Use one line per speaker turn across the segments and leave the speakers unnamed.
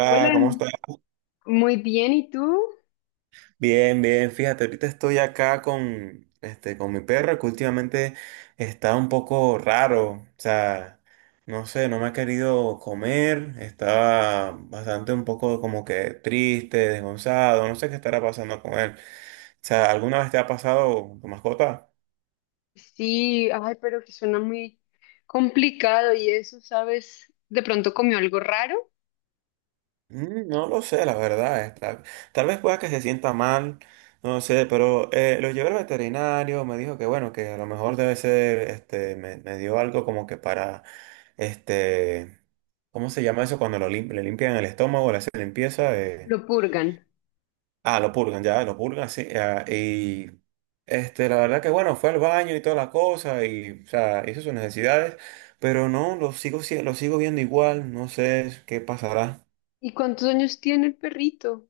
Hola,
¿cómo estás?
muy bien, ¿y tú?
Bien, bien, fíjate, ahorita estoy acá con, con mi perro que últimamente está un poco raro, o sea, no sé, no me ha querido comer, estaba bastante un poco como que triste, desgonzado, no sé qué estará pasando con él. O sea, ¿alguna vez te ha pasado tu mascota?
Sí, ay, pero que suena muy complicado y eso, ¿sabes? De pronto comió algo raro,
Mm, no lo sé, la verdad. Es tal vez pueda que se sienta mal, no sé, pero lo llevé al veterinario, me dijo que bueno, que a lo mejor debe ser, me dio algo como que para, este, ¿cómo se llama eso? Cuando le limpian el estómago, le hacen limpieza.
lo purgan.
Ah, lo purgan, ya, lo purgan, sí. Ah, la verdad que bueno, fue al baño y toda la cosa y, o sea, hizo sus necesidades, pero no, lo sigo viendo igual, no sé qué pasará.
¿Y cuántos años tiene el perrito?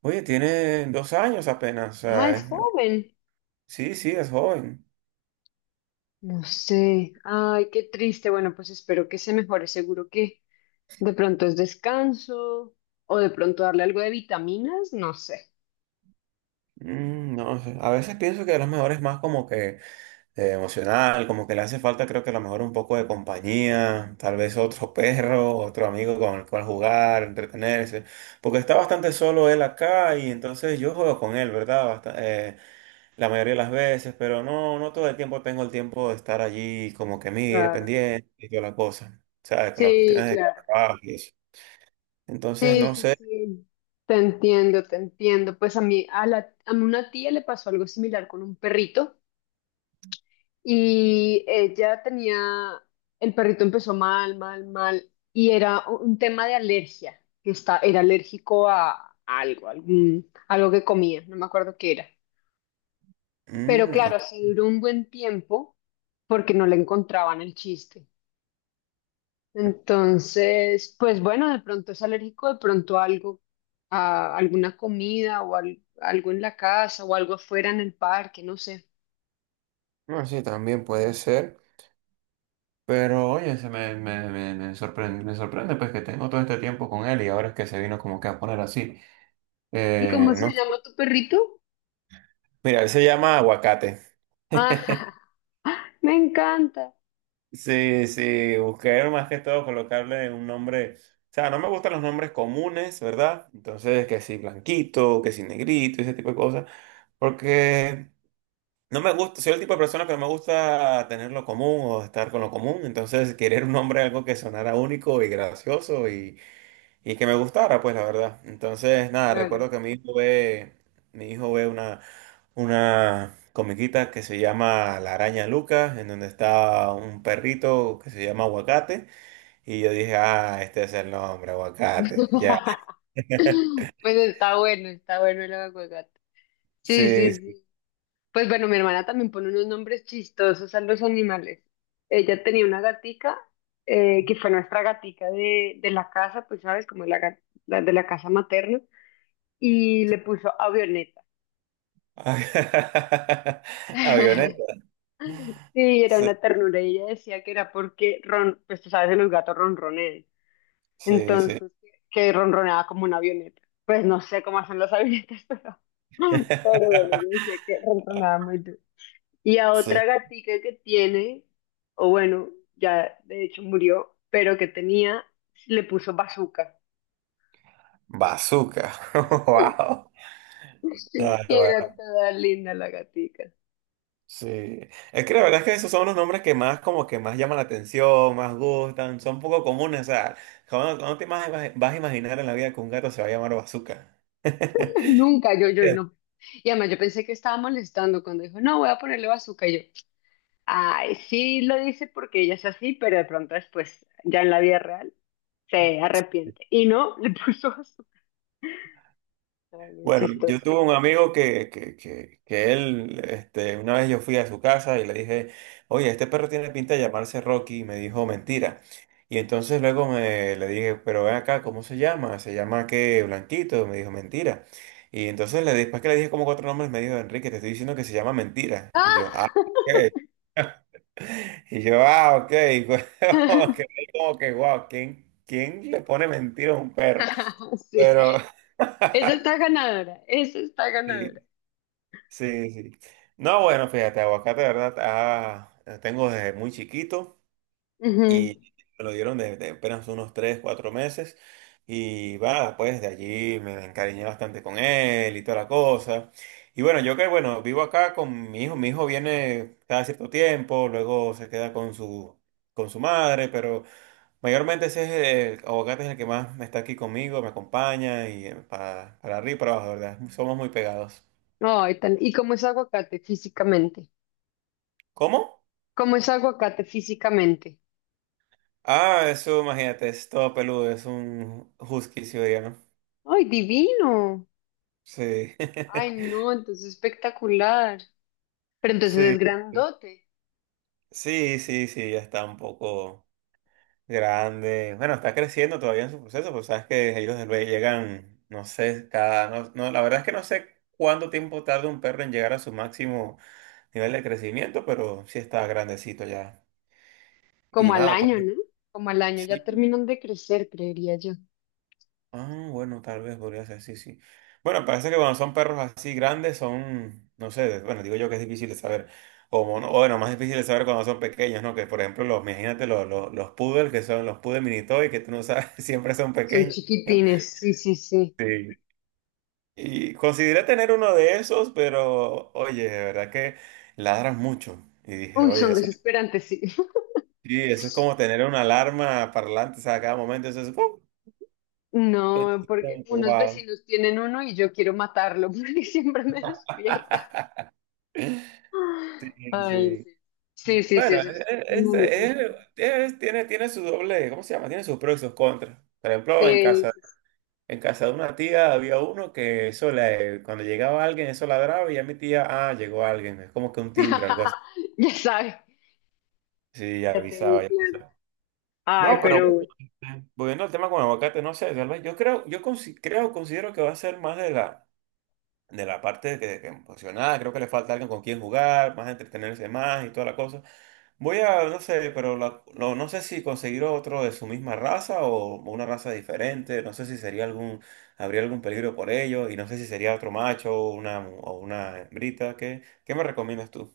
Oye, tiene 2 años apenas, o
Ah,
sea,
es joven.
sí, sí, es joven.
No sé, ay, qué triste. Bueno, pues espero que se mejore. Seguro que de pronto es descanso o de pronto darle algo de vitaminas, no sé.
Mm, no sé, a veces pienso que a lo mejor es más como que emocional, como que le hace falta, creo que a lo mejor un poco de compañía, tal vez otro perro, otro amigo con el cual jugar, entretenerse, porque está bastante solo él acá y entonces yo juego con él, ¿verdad? La mayoría de las veces, pero no, no todo el tiempo tengo el tiempo de estar allí como que mire,
Claro.
pendiente y toda la cosa, ¿sabes? Con las cuestiones
Sí,
de
claro.
trabajo y eso. Entonces,
Sí,
no
sí,
sé.
sí, te entiendo, te entiendo. Pues a mí, a una tía le pasó algo similar con un perrito y ella tenía, el perrito empezó mal, mal, mal y era un tema de alergia, que está, era alérgico a algo, algún, algo que comía, no me acuerdo qué era. Pero
Mm,
claro,
ok.
así duró un buen tiempo porque no le encontraban el chiste. Entonces, pues bueno, de pronto es alérgico, de pronto a algo, a alguna comida o al- algo en la casa o algo afuera en el parque, no sé.
No, sí, también puede ser. Pero oye, se me, me, me, me sorprende pues que tengo todo este tiempo con él y ahora es que se vino como que a poner así.
¿Y cómo se
No.
llama tu perrito?
Mira, él se llama Aguacate.
Ah, me encanta.
Sí, sí, busqué más que todo colocarle un nombre. O sea, no me gustan los nombres comunes, ¿verdad? Entonces, que si blanquito, que si negrito, ese tipo de cosas. Porque no me gusta, soy el tipo de persona que no me gusta tener lo común o estar con lo común, entonces querer un nombre, algo que sonara único y gracioso y que me gustara, pues la verdad. Entonces, nada,
Claro.
recuerdo que mi hijo ve una comiquita que se llama La Araña Lucas, en donde está un perrito que se llama Aguacate, y yo dije, ah, este es el nombre, Aguacate, ya.
Pues está bueno el aguacate. Sí,
Sí,
sí,
sí.
sí. Pues bueno, mi hermana también pone unos nombres chistosos a los animales. Ella tenía una gatica que fue nuestra gatica de la casa, pues sabes, como la, ga- la de la casa materna. Y le puso avioneta.
Avioneta,
Sí, era
sí,
una ternura y ella decía que era porque ron, pues tú sabes que los gatos ronronean,
sí, sí.
entonces que ronroneaba como una avioneta. Pues no sé cómo hacen las avionetas, pero bueno, yo decía que ronroneaba muy duro. Y a
Sí.
otra gatica que tiene, o bueno, ya de hecho murió, pero que tenía, le puso bazooka.
Bazooka. Wow. No,
Y
no,
era
bueno,
toda linda la gatica.
sí. Es que la verdad es que esos son los nombres que más como que más llaman la atención, más gustan, son poco comunes. O sea, ¿Cómo vas a imaginar en la vida que un gato se va a llamar Bazooka?
Nunca, yo no. Y además yo pensé que estaba molestando cuando dijo, no, voy a ponerle bazooka. Y yo, ay, sí lo dice porque ella es así, pero de pronto después, ya en la vida real, se arrepiente. Y no, le puso bazooka. Ay, muy
Bueno, yo
chistoso.
tuve un amigo que él, una vez yo fui a su casa y le dije, oye, este perro tiene pinta de llamarse Rocky, y me dijo, mentira. Y entonces luego le dije, pero ven acá, ¿cómo se llama? ¿Se llama qué? Blanquito, me dijo, mentira. Y entonces después que le dije como 4 nombres, me dijo, Enrique, te estoy diciendo que se llama mentira. Y yo, ah,
¡Ah!
ok. Y yo, ah, ok. Como que, wow, ¿quién le pone mentira a un perro? Pero...
Sí, esa está ganadora, esa está ganadora.
Sí. Sí, sí. No, bueno, fíjate, aguacate, de verdad, tengo desde muy chiquito
Ujú.
y me lo dieron desde apenas unos 3, 4 meses. Y va, pues de allí me encariñé bastante con él y toda la cosa. Y bueno, bueno, vivo acá con mi hijo. Mi hijo viene cada cierto tiempo, luego se queda con su madre, pero mayormente aguacate es el que más está aquí conmigo, me acompaña y para arriba y para abajo, de ¿verdad? Somos muy pegados.
Ay, tan- ¿Y cómo es aguacate físicamente?
¿Cómo?
¿Cómo es aguacate físicamente?
Ah, eso, imagínate, es todo peludo, es un husky siberiano.
¡Ay, divino!
Sí.
Ay, no, entonces espectacular. Pero entonces es
Sí.
grandote.
Sí, sí, sí, ya está un poco grande. Bueno, está creciendo todavía en su proceso, pues sabes que ellos del Bay llegan, no sé, cada. No, no, la verdad es que no sé cuánto tiempo tarda un perro en llegar a su máximo nivel de crecimiento, pero sí está grandecito ya. Y
¿Como al
nada, pues
año, no? Como al año, ya
sí.
terminan de crecer, creería yo.
Ah, bueno, tal vez podría ser, sí, sí. Bueno, parece que cuando son perros así grandes son, no sé, bueno, digo yo que es difícil de saber. O bueno, más difícil de saber cuando son pequeños, ¿no? Que por ejemplo, imagínate los poodles, que son los poodles mini toy, que tú no sabes, siempre son
Son
pequeños.
chiquitines, sí, sí, sí.
Sí. Y consideré tener uno de esos, pero oye, de verdad que ladran mucho. Y dije,
Uy,
oye,
son desesperantes, sí.
sí, eso es como tener una alarma parlante, o sea, a cada momento eso es... ¡pum! Como
No, porque
que,
unos
wow.
vecinos tienen uno y yo quiero matarlo porque siempre me despierta.
Sí,
Ay,
sí.
sí. Sí, sí, sí,
Bueno,
eso es.
es- es-
Animalito
es-
feo.
tiene su doble, ¿cómo se llama? Tiene sus pros y sus contras. Por ejemplo,
Sí, sí, sí.
en casa de una tía había uno que eso le, cuando llegaba alguien, eso ladraba y ya mi tía, ah, llegó alguien. Es como que un timbre, algo así.
Ya sabe.
Sí, ya
Ya tiene
avisaba, ya
claro.
avisaba.
Ay,
No, pero
pero
bueno,
bueno.
volviendo al tema con el aguacate, no sé, tal vez yo creo, yo consi- creo, considero que va a ser más de la parte que emocionada, creo que le falta alguien con quien jugar, más entretenerse más y toda la cosa. No sé, pero no, no sé si conseguir otro de su misma raza o una raza diferente, no sé si sería habría algún peligro por ello y no sé si sería otro macho o o una hembrita, ¿qué me recomiendas tú?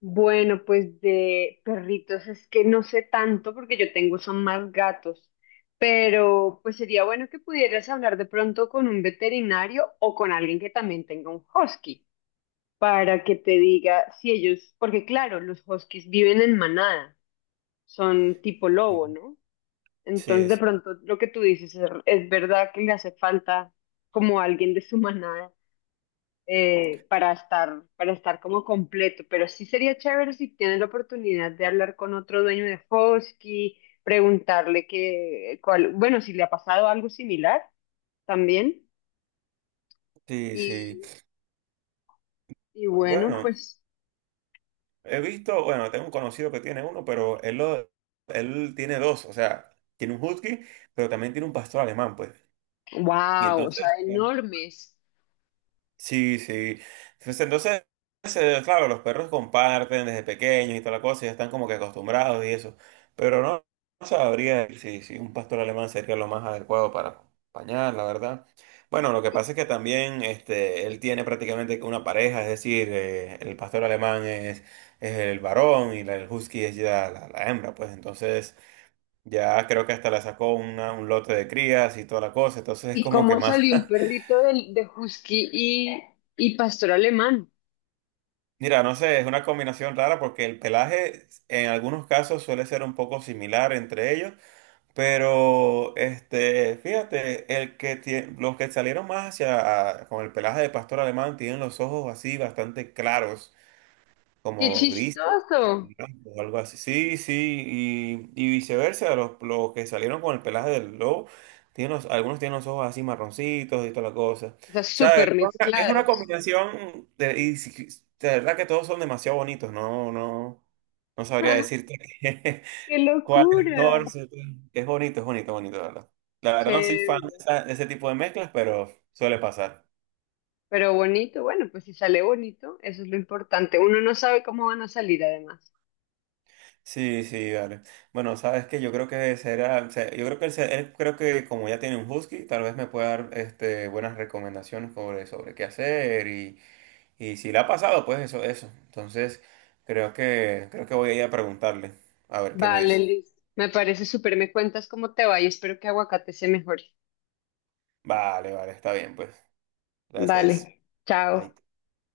Bueno, pues de perritos es que no sé tanto porque yo tengo son más gatos, pero pues sería bueno que pudieras hablar de pronto con un veterinario o con alguien que también tenga un husky para que te diga si ellos, porque claro, los huskies viven en manada, son tipo lobo,
Sí.
¿no? Entonces
Sí,
de pronto lo que tú dices es verdad que le hace falta como alguien de su manada para estar como completo, pero sí sería chévere si tienes la oportunidad de hablar con otro dueño de Husky, preguntarle que, cuál, bueno, si le ha pasado algo similar también,
sí, sí.
y,
Sí.
y bueno,
Bueno,
pues,
he visto, bueno, tengo un conocido que tiene uno, pero él tiene dos, o sea, tiene un husky, pero también tiene un pastor alemán, pues. Y
wow, o sea,
entonces,
enormes.
sí, sí. Pues entonces, claro, los perros comparten desde pequeños y toda la cosa, ya están como que acostumbrados y eso. Pero no, no sabría si, si un pastor alemán sería lo más adecuado para acompañar, la verdad. Bueno, lo que pasa es que también él tiene prácticamente una pareja, es decir, el pastor alemán es el varón y el husky es ya la hembra, pues entonces ya creo que hasta le sacó un lote de crías y toda la cosa, entonces es
¿Y
como que
cómo
más.
salió un perrito de Husky y pastor alemán?
Mira, no sé, es una combinación rara porque el pelaje en algunos casos suele ser un poco similar entre ellos, pero fíjate, los que salieron más hacia con el pelaje de pastor alemán tienen los ojos así bastante claros
¡Qué
como grises
chistoso!
blancos o algo así. Sí, sí, y viceversa, los que salieron con el pelaje del lobo, tienen algunos tienen los ojos así marroncitos y toda la cosa.
O sea,
O sea,
súper
es una
mezclados.
combinación de, de verdad que todos son demasiado bonitos, no, no, no sabría decirte
¡Qué
cuál es
locura!
mejor. Sí, sí. Es bonito, bonito, la verdad. La verdad no soy fan
Chévere.
de de ese tipo de mezclas, pero suele pasar.
Pero bonito, bueno, pues si sale bonito, eso es lo importante. Uno no sabe cómo van a salir además.
Sí, sí, vale. Bueno, sabes que yo creo que será, o sea, yo creo que él creo que como ya tiene un husky, tal vez me pueda dar buenas recomendaciones sobre, sobre qué hacer y si le ha pasado, pues eso, eso. Entonces, creo que voy a ir a preguntarle, a ver qué me
Vale,
dice.
listo. Me parece súper, me cuentas cómo te va y espero que aguacate se mejore.
Vale, vale, está bien, pues. Gracias.
Vale, chao.
Ahí.